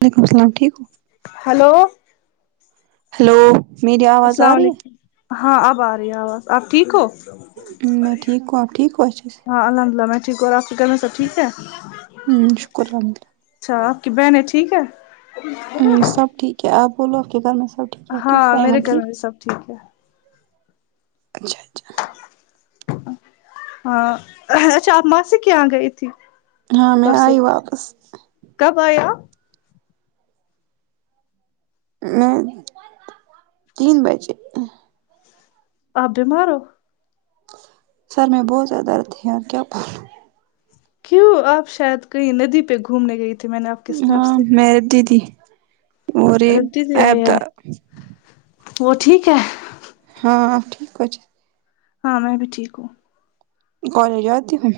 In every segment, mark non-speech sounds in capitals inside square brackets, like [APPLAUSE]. وعلیکم السلام ٹھیک ہو ہیلو ہیلو میری آواز آ السلام رہی علیکم ہے ہاں اب آ رہی ہے آواز آپ ٹھیک ہو میں ٹھیک ہوں آپ ٹھیک ہو اچھے سے ہاں الحمد اللہ میں ٹھیک اور اپ کے گھر میں سب ٹھیک ہے ہوں شکر ال رحمد اللہ اچھا اپ کی بہنیں ٹھیک ہے ا سب ٹھیک ہے آپ بولو آپ کے گھر میں سب ٹھیک ہے اچھے ہاں سے میرے ایمن گھر ٹھیک میں بھی سب ٹھیک ہے اچھا اچھا ہاں اچھا اپ ماںسی کی یہا گئی تھی ہاں میں پرسوں ائی واپس کب ائے اپ میں تین بجے اپ بیمار ہو سر میں بہت زیادہ درد ہے اور کیا بولو کیوں آپ شاید کہیں ندی پہ گھومنے گئی تھی میں نے آپ کے سنپس سے میرب دی دی رٹی دیا یا وہ ٹھیک ہے ہاں ٹھیک کچھ ہاں میں بھی ٹھیک ہوں کالج آتتی ہوں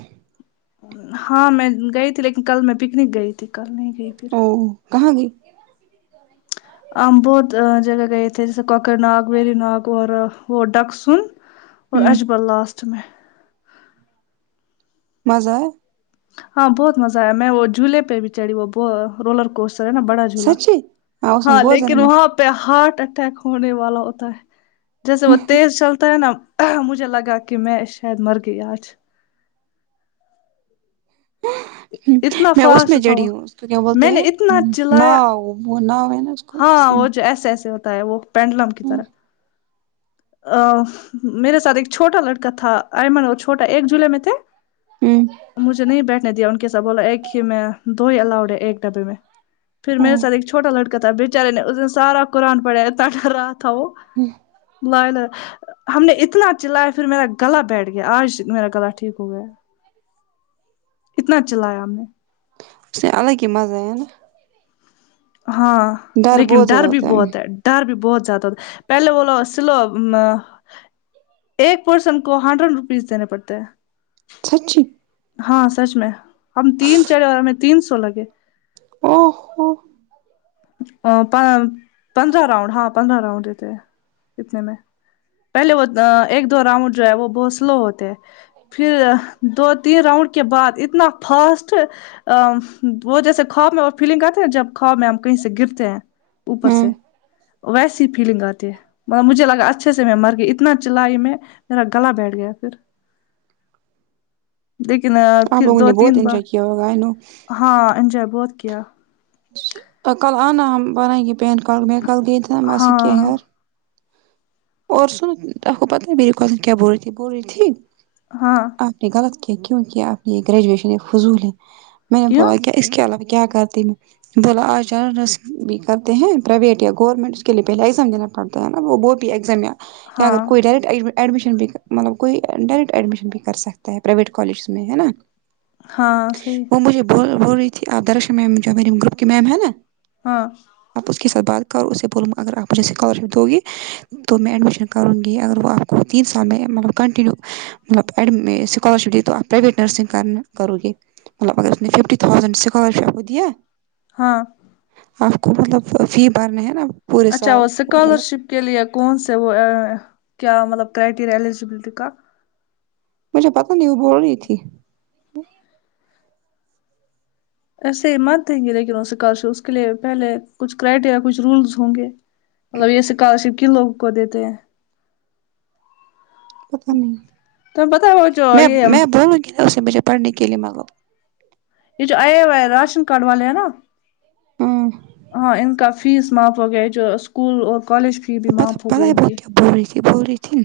ہاں میں گئی تھی لیکن کل میں پکنک گئی تھی کل نہیں گئی ف وہ کہاں گئی ہم بہت جگہ گئے تھے جیسے کوکر ناگ ویری ناگ اور وہ ڈکسن اور ہوں اجبل لاسٹ میں مزہ ہے ہاں بہت مزہ آیا ہے میں وہ جھولے پہ بھی چڑھی وہ رولر کوسر ہے نا بڑا جولا سچی اس میں ہاں بہت لیکن زیادہ وہاں پ پہ ہارٹ اٹیک ہونے والا ہوتا ہے جیسے وہ تیز چلتا ہے نا مجھے لگا کہ میں شاید مرگئی اج ہوں اتنا میں اس فاسٹ میں تھا وہ جڑی ہوں اس کو کیا بولتے میں نے ہیں اتنا چلایا ناؤ وہ ناؤ ہے نا اس کو ہاں اسی میں وہ جو ایسے ایسے ہوتا ہے وہ پینڈلم کی ہوں طرح ا میرے ساتھ ایک چھوٹا لڑکا تھا ایمن اور چھوٹا ایک جولائی میں تھے ہوں مجھے نہیں بیٹھنے دیا ان کے ساتھ بولا ایک ہی میں دو ہی الاؤڈ ہے ایک ڈبے میں پھر میرے ہ سات ایک چھوٹا لڑکا تھا بچارے نے اس دن سار قرآن پڑھا اتنا درر رہا تھا وه ہوں مہینے ہم نے اتنا چلایا پھر میرا گلا بیٹھ گیا آج میرا گلا ٹھیک ہو گیا کتنا چلایا ہم نے اس الگ ہی مزہ ہے نا ہاں لیکن بہت زیادہ ڈر بھی ہوتا بہت ہے ڈر بھی بہت زیادہ ہوتا پہلے وہ لو سلو ایک پرسن کو ہنڈریڈ روپیز دینے پڑتے ہیں سچھی ہاں سچ میں ہم تین چڑھے اور ہمیں تین سو لگے او ہو ا پان پندرہ راؤنڈ ہاں پندرہ راؤنڈ دیتے ہیں کتنے میں پہلے وہ ایک دو راؤنڈ جو ہے وہ بہت سلو ہوتے ہیں پھر دو تین راؤنڈ کے بعد اتنا فاسٹ ا وہ جیسے خواب میں فیلنگ آتے نہ جب خواب میں ہم کہیں سے گرتے ہیں اوپر ہاں سے ویسی فیلنگ آتی ہے م مجھے لگا اچھے سے میں مر گئی اتنا چلائی میں میرا گلا بیٹھ گیا پھر لیکن ا پھر دو تین بار کہ ہوگا نوں ہاں انجوائے بہت کیا ا کل آنا ہم بنائینگے پین کاڈ میر کال دیدے موسی کے ہاں گھر اور سن آپ کو پتہ میری کزن کیا بول رہی تھی بول رہی تھی ہاں آپ نے غلط کی کیوں آپ یہ گریجویشن فضول ہی میں نے کیوں بولا کے اس کے علاوہ میں کیا کرتی میں بولا آج رس بھی کرتے ہیں پرائیویٹ یا گورنمنٹ اس کے لیے پہلے ایگزام دینا پڑتا ہے نا وہ بہت ایگزام یا یا ہاں اگر کوئی ڈائریکٹ عدد ایڈمیشن بھی مطلب کوئی ڈائریکٹ ایڈمیشن بھی کر سکتا ہے پرائیویٹ کالجز میں ہے نا ہاں صحیح بو بول رہی تھی آدرش مجھے میری گروپ کی میم ہے نا ہاں آپ اس کے ساتھ بات کرو اسے بولوں اگر آپ مجھے اسکالرشپ دو گی تو میں ایڈمیشن کرونگی اگر وہ آپکو تین سال میں مطلب کنٹنیو مت اینڈ میں اسکالرشپ دی تو ہم پرائیویٹ نرسنگ کرنا کروگی مطلب اگر اس نے ففٹی تھاؤزنڈ سکالرشپ دیا ہاں آپ کو مطلب فی بھرنے ہے نا پورے اچھا سال ہوسک مطلب اسکالرشپ کے لیے کون سے وہ کیا مطلب کرائٹیریا ایلیجبلٹی کا مجھے پتا نہیں وہ بھول رہی تھی ایسے مت دیں گے لیکن اس سے کش اس کے لیے پہلے کچھ کرائٹیریا کچھ رولز ہوں گے مطلب یہ اسکالر شپ کی لوگ کو دیتے ہیں اہم تمہیں پتا ہے وہ جو میں یہ میں بولوں کہ اسے مجھے پڑھنے کے لیے مگاو یہ جو آیا وا ہے راشن کارڈ والے ہیں نا ھمم ہاں ان کا فیس معاف ہو گیا جو اسکول اور کالج فی بھی پتہ معاف ہو پتا گئی ہے ان کی بول رہی تھی بول رہی تھی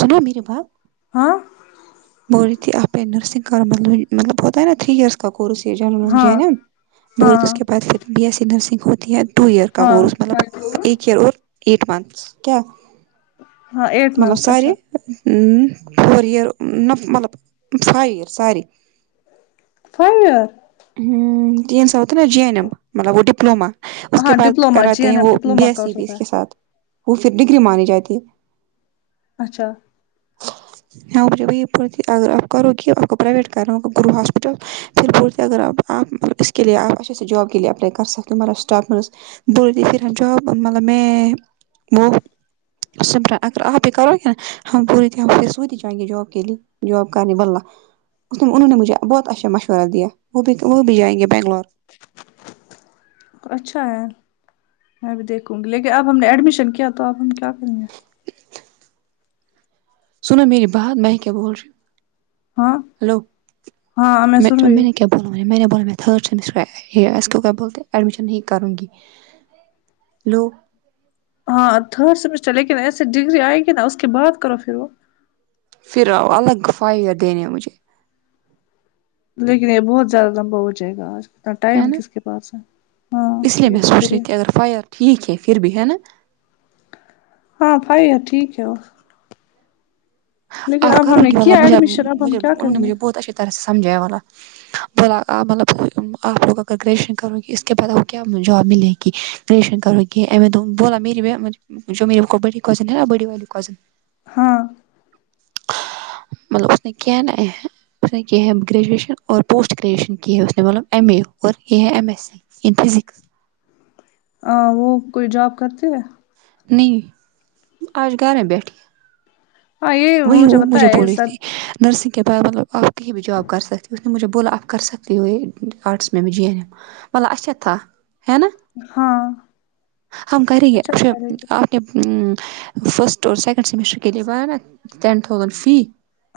سنو میرے بات ہاں بول ری تھی آپ نے نرسنگ کا مطلب مطلب ہوتا تھری ایئر کا کورس یہ جو ہاں مجھے ہے نہ بول تو ہاں اس کے بعد پھر بی ایس سی نرسنگ ہوتی ہے ٹو ایئر کا ہاں کورس مطلب ایک ایئر اور وائیٹ منٹس کیا ہاں ایٹ ملب منتھس سارے اچھا فور ایئیر مل five year sorry five year ہم جینز ہوتے ہیں نا جی این ایم مطلب وہ ڈپلومہ اس کے ہاں بعد ڈپلوما جی کراتے این ہیں ایم وہ B diploma S C course بھی ہوتا اس کے ہے ساتھ وہ پھر ڈگری مانی جاتی ہے اچھا گر آپ کرو آپ کو پرائیویٹ کر رہاو ہاسپٹل پھر اگر اپ اپ اس کے لیے اچ سے جاب کے لیے اپلائی کر سکتے مطلب اسٹاف بولدی پھر ہم جاب مطلب میں وہ سمبران اگر آپ بھی [UNINTELLIGIBLE] کرو کہ ہم پوری طح سوئی جائیں گے جاب کے لیے جاب کرنے والا اس میں انہوں نے مجھے بہت اچھا مشورہ دیا وہ بھی وہ بھی جائے گے بنگلور اچھا ہے میں بھی دیکھوں گی لیکن اب ہم نے ایڈمیشن کیا تو اب ہم کیا کریں گے سنو میری بات میں کیا بول رہی ہوں ہاں ہلو ہاں میں سن رہی میں ہوں نے کیا ب میں نے بولے میں تھرڈ سیمسٹر یہ اس کو بولتے ایڈمیشن ہی کروں گی لو ہاں تھرڈ سمیسٹر لیکن ایسے ڈگری آئے گی نا اس کے بعد کرو پھر وہ پھر آؤ الگ افآیہ دینے مجھے لیکن یہ بہت زیادہ لمبا ہو جائے گا آج اتنا ہے ٹائم نا کس کے پاس ہے ہاں اس لیے یہ میں بھی سوچ صحیح رہی ہے تھی اگر فائر ایئر ٹھیک ہے پھر بھی ہے نا ہاں بھائی ہے ٹھیک ہے وہ آپ اب ہم کرو نے گی کیا مجھے ایڈمیشن اب ہم مجھے کیا انہوں کریں نے گے مجھے بہت اچھی طرح سے سمجھایا والا بولا مطلب آپ لوگ اگر گریجویشن کروں گی اس بعد وہ کیا جاب ملے گی رلیشن کر کی بولا میری [UNINTELLIGIBLE] جو مری بڑی کزن ہے نہ بڑی والی کزن ہاں مطلب اس نے کیا ہے نہ اس نے کیا ہے گریجویشن اور پوسٹ گریجویشن کہ ہیں اس نے بولا ایم بی اے اور یہ ہے M S C in physics ہاں وہ کوئی جاب کرتی ہے نہیں آج گھر بیٹھی ہاں یہ وہی وہ بتا مجھے بول ہے رہی تھی سب نرسنگ کے بعد مطلب آپ کہیں بھی جاب کر سکتے ہو نہیں مجھے بولا آپ کر سکتے ہو یہ آرٹس میں میں یہ میں نے بولا اچھا تھا ہے نا ہاں ہم کرے گے اچھا پے اچھا، اپ نے فرسٹ اور سیکنڈ سیمسٹر کے لیے بھرا نہ ٹین تھاؤزنڈ فی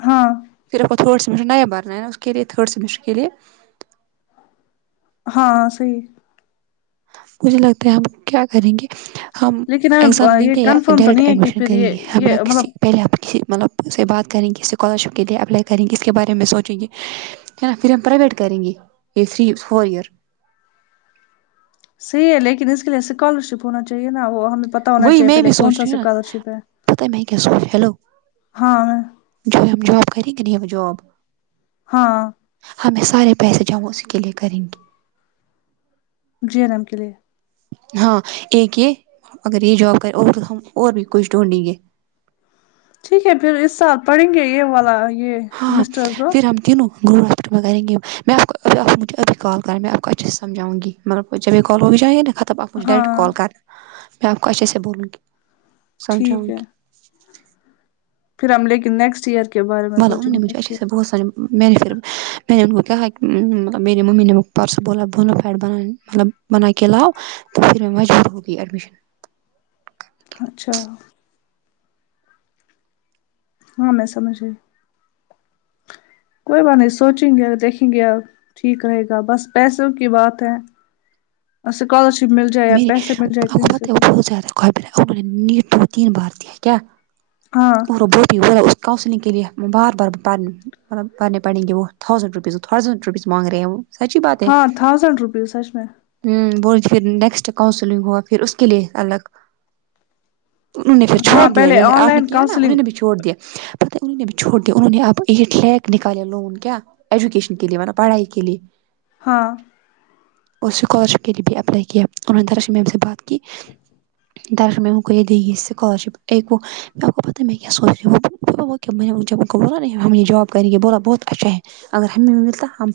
ہاں پھر تھرڈ سم نی بننا ہے نہ اس کے لیے تھرڈ سمسٹر کے لیے ہاں صحیح ہے مجھے لگتا ہے ہم کیا کریں گے ہم لیکن ایگزام ہمیں دیں یہ گے یا کنفرم تو ڈائریکٹ نہیں ہے کہ ایڈمیشن پھر کریں یہ گے ہم یا یہ کسی مطلب پہلے آپ کسی مطلب اس سے بات کریں گے اسکالرشپ کے لیے اپلائی کریں گی اس کے بارے میں سوچیں گے کیا نا پھر ہم پرائیویٹ کریں گے یہ فری فور ایئر صحیح ہے لیکن اس کے لیے اسکالر شپ ہونا چاہیے نا وہ ہمیں پتا ہونا چاہیے پہلے کون سا اسکالر شپ ہے پتا ہے میں کیا [UNINTELLIGIBLE] ہیلو ہاں جو ہم ہم جاب کرینگے ہم جاب ہاں ہمیں سارے پیسے جو ہم اسی کے لیے کریں گے جی انم کے لیے ہاں ایک یہ اگر یہ جاب کر اور ہم اور بھی کچھ ڈھونڈی گے ٹھیک ہے پھر اس سال پڑھیں گے یہ والا یہ ہاں ہاں سمسٹر دو پھر ہم تینوں گر ہاسپٹل میں کریں گے میں آپ [UNINTELLIGIBLE] کوب مجھ ابھی کال کریں میں آپ کو اچھے سے سمجھونگی کال ہو جائے گا ختم تب آپ مجھ ہاں ڈائریکٹ کال کرنا میں آپ کو اچھے سے بولوں گی سمجھاؤں ٹھیک ہے گی پھر ہم لیکن نیکسٹ ایئر کے بارے میں سوچیں والوں گے نےھچ س نیکسٹ ایئر سے بت سان میں نے پھر میں نے انکو کہا مطلب میری نے ممی پرسو بولا بونا فائڈ بنانے مطلب بنا کےلاؤ پھر میں مجبور ہو گئی ایڈمشن اچھا ہاں سمجھ رہی کوئی بات نہیں سوچیں گے دیکھیں گے اب ٹھیک رہے گا بس پیسوں کی بات ہے اسکولرشپ مل جائے یا پیسے مل جائے کہیں سے تو کئی ب ا نی دو تین بات یہ ہے کیا ہاں اور بہت ہی وہ اس کاؤنسلنگ کے لیے میں بار بار بتانا مطلب پڑنے پڑیں گے وہ تھوسنڈ رویز ٹھوسنڈ رویز مانگ رہے ہیں وہ سچی بات ہے ہاں تھاؤزینڈ روپیز سچ میں ہوں پوچھ کے دن دے ایکسٹرا کاؤنسلنگ ہوا پھر اس کے لیے الگ انہوں نے پھر چھوڑ ہاں دیا پہلے جیسے آن آپ نے لائن کیا نا انہوں کاؤنسلنگ نے بھی چھوڑ چھوڑ دیا پتہ انہوں نے بھی چھوڑ دیا انہوں نے اب ایٹ لیک نکالے لون کیا ایجوکیشن کے لیے مطلب پڑھائی کے لیے ہاں وہ اسکالرشپ کے لیے بھی اپلائی کیا انہوں نے درسمین میم سے بات کی درسمیں ان کو یہ دی س اسکالرشپ کیکو آپ کو پتہ ہے میں کیا سونچ رہی ہو کئی نے بولا ہم نیہ جاب کریں گے بولا بہت اچھا ہے اگر ہمیں بھی ملتا ہم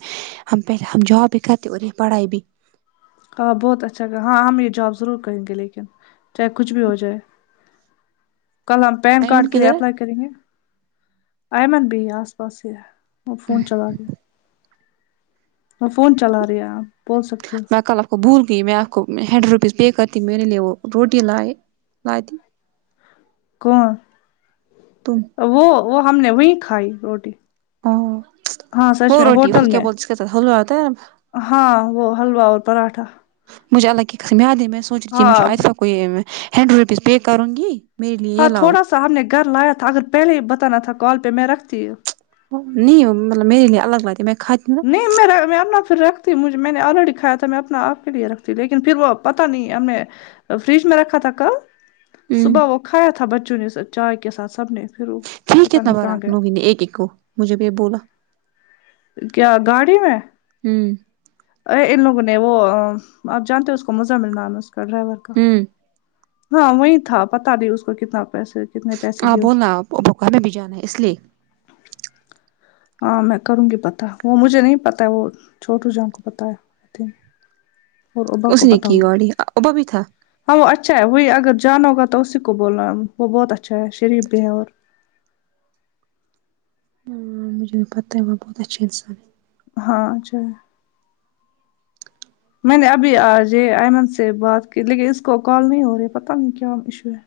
ہم پہلے ہم جاب بھی کرتے اور پڑھائی بھی ہاں بہت اچھا ہاں ہم یہ جاب ضرور لڑیں گے لیکن چاہے کچھ بھی ہو جائے کل ہم پین کارڈ ایمن کے لیے کدھر ہے اپلائی کریں گے ایمن بھی آس پاس سے وہ فون چلا رہے وہ فون چلا رہی ہے بول سکتی ہو میں کل وہ بھول گئی میں آپ کو ہنڈریڈ روپیز پے کرتی میرے لیے وہ روٹی لائے لاتی کون تم وہ وہ ہم نے وہیں کھائی روٹی ہاں ہاں سچ وہ میں روٹی ہوٹل اس کیا میں بولتے اس کے ساتھ حلوا آتا ہے ہاں وہ حلوا اور پراٹھا مجھے اللہ کی قسم ہے آج ہی میں سونچ رہی ٹھی ہاں میں عائشہ کو ہییننڈریڈ روپیز پے کرو گی میرے لیے یہ ہاں لاؤ تھوڑا سا ہم نے گھر لایا تھا اگر پہلے ہی بتانا تھا کال پہ میں رکھتی ہے نہیں مطلب میرے الگ لگاتی میں کھاتی نا نہیں میرا میں اپنا پھر رکھتی مجھے میں نے آلریڈی کھایا تھا میں اپنا آپ کے لیے رکھتی لیکن پھر وہ پتہ نہیں ہمیں فریج میں رکھا تھا کل ہوں صبح وہ کھایا تھا بچوں نے چائے کے ساتھ سب نے پھر وہ ٹھیک پتہ کتنا نہیں بار کہاں آپ لوگ گئے نے ایک ایک کو مجھے بھی یہ بولا کیا گاڑی میں ہوں ا ان لوگوں نے وہ آپ جانتے ہو اس کو مزمل ہے اس کا ڈرائیور کا ہوں ہاں وہی تھا پتا نہیں اس کو کتنا پیسے کتنے پیسے ہاں دیے اس نے، بولا آپ کو ہمیں بھی جانا اس لیے ہاں میں کروں گی پتا وہ مجھے نہیں پتا ہے وہ چھوٹو جان کو پتا ہے اور ابا اسی کو پتہ نکی ہوگا گاڑی ابا بھی تھا ہاں وہ اچھا ہے وہی اگر جانا ہوگا تو اسی کو بولنا ہے وہ بہت اچھا ہے شریف بھی ہے اور امم مجھے پتہ ہے وہ بہت اچھے انسان ہے ہاں اچھا میں نے ابھی آج ہی ایئمن سے بات کی لیکن اس کو کال نہیں ہو رہی ہے پتہ نہیں کیا ایشو ہے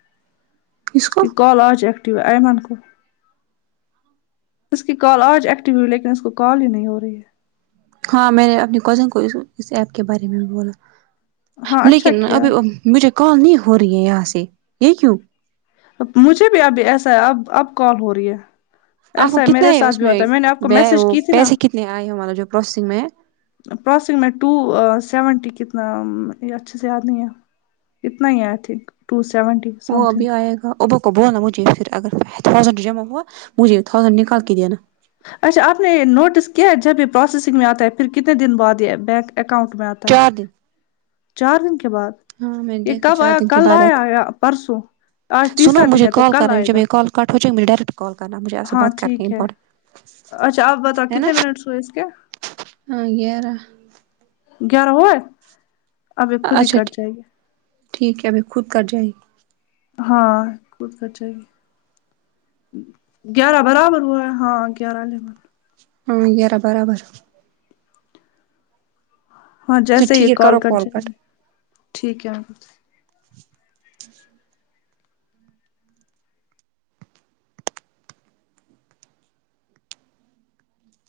ہے اس کو کی کال آج ایکٹیو ہے ایمان کو اس کی کال آج ایکٹیو ہوئی ہے لیکن اس کو کال ہی نہیں ہو رہی ہے ہاں میں نے اپنی کزن کو اس ایپ کے بارے میں بولا ہاں اچھا لیکن کیا ابھی مجھے کال نہیں ہو رہی ہے یہاں سے یہ کیوں مجھے بھی ابھی ایسا ہے اب اب کال ہو رہی ہے آپ کو ایسا کتنا میرے ہے ساتھ اس بھی میں ہوتا ہے نے آپ کو میسج وہ کی تھی نا پیسے کتنے آئے ہو ہمارا جو پروسیسنگ میں ہے پراسیگ میں ٹو سیونٹی کتنا اچھے سے یاد نہیں ہے اتنا ہی I think two seventy some وہ تھنگ ابھی آئے گا آبا کو بولنا مجھے پھر اگر تھاؤزینڈ جمع ہوا مجھے تھاؤزینڈ نکال کے دینا اچھا آپ نے یہ نوٹس کیا ہے جب یہ پروسیسنگ میں آتا ہے پھر کتنے دن بعد یہ بینک اکاؤنٹ میں آتا ہے [UNINTELLIGIBLE] چار دن کے بعد ہاں میں نے یہ دیکھا کب چار آیا دن کے کل بعد آتا آیا یا پرسوں آج سنو تیسرا دن مجھے ہے تو کال کر کل رہے ہیں آئے جب گا میں یہ کال کٹ ہو جائے مجھے ڈریکٹ کال کرنا مجھے آپ سے ہاں بات کرنی ٹھیک ہے امپٹنٹ اچھا آپ بتاؤ کتنے منٹس ہوے اس کے ہاں گیارہ گیارہ ہوا ہے اچھا ٹھیک ٹھیک ہے ابھی خود کٹ جائے گی ہاں خود کٹ جاۓ گی گیارہ برابر ہوا ہاں گیارہ دن ہاں گیارہ برابر ہاں اچھا جیسے ہی ٹھیک ہے کال کرو کٹ جائیے ٹھیک ہے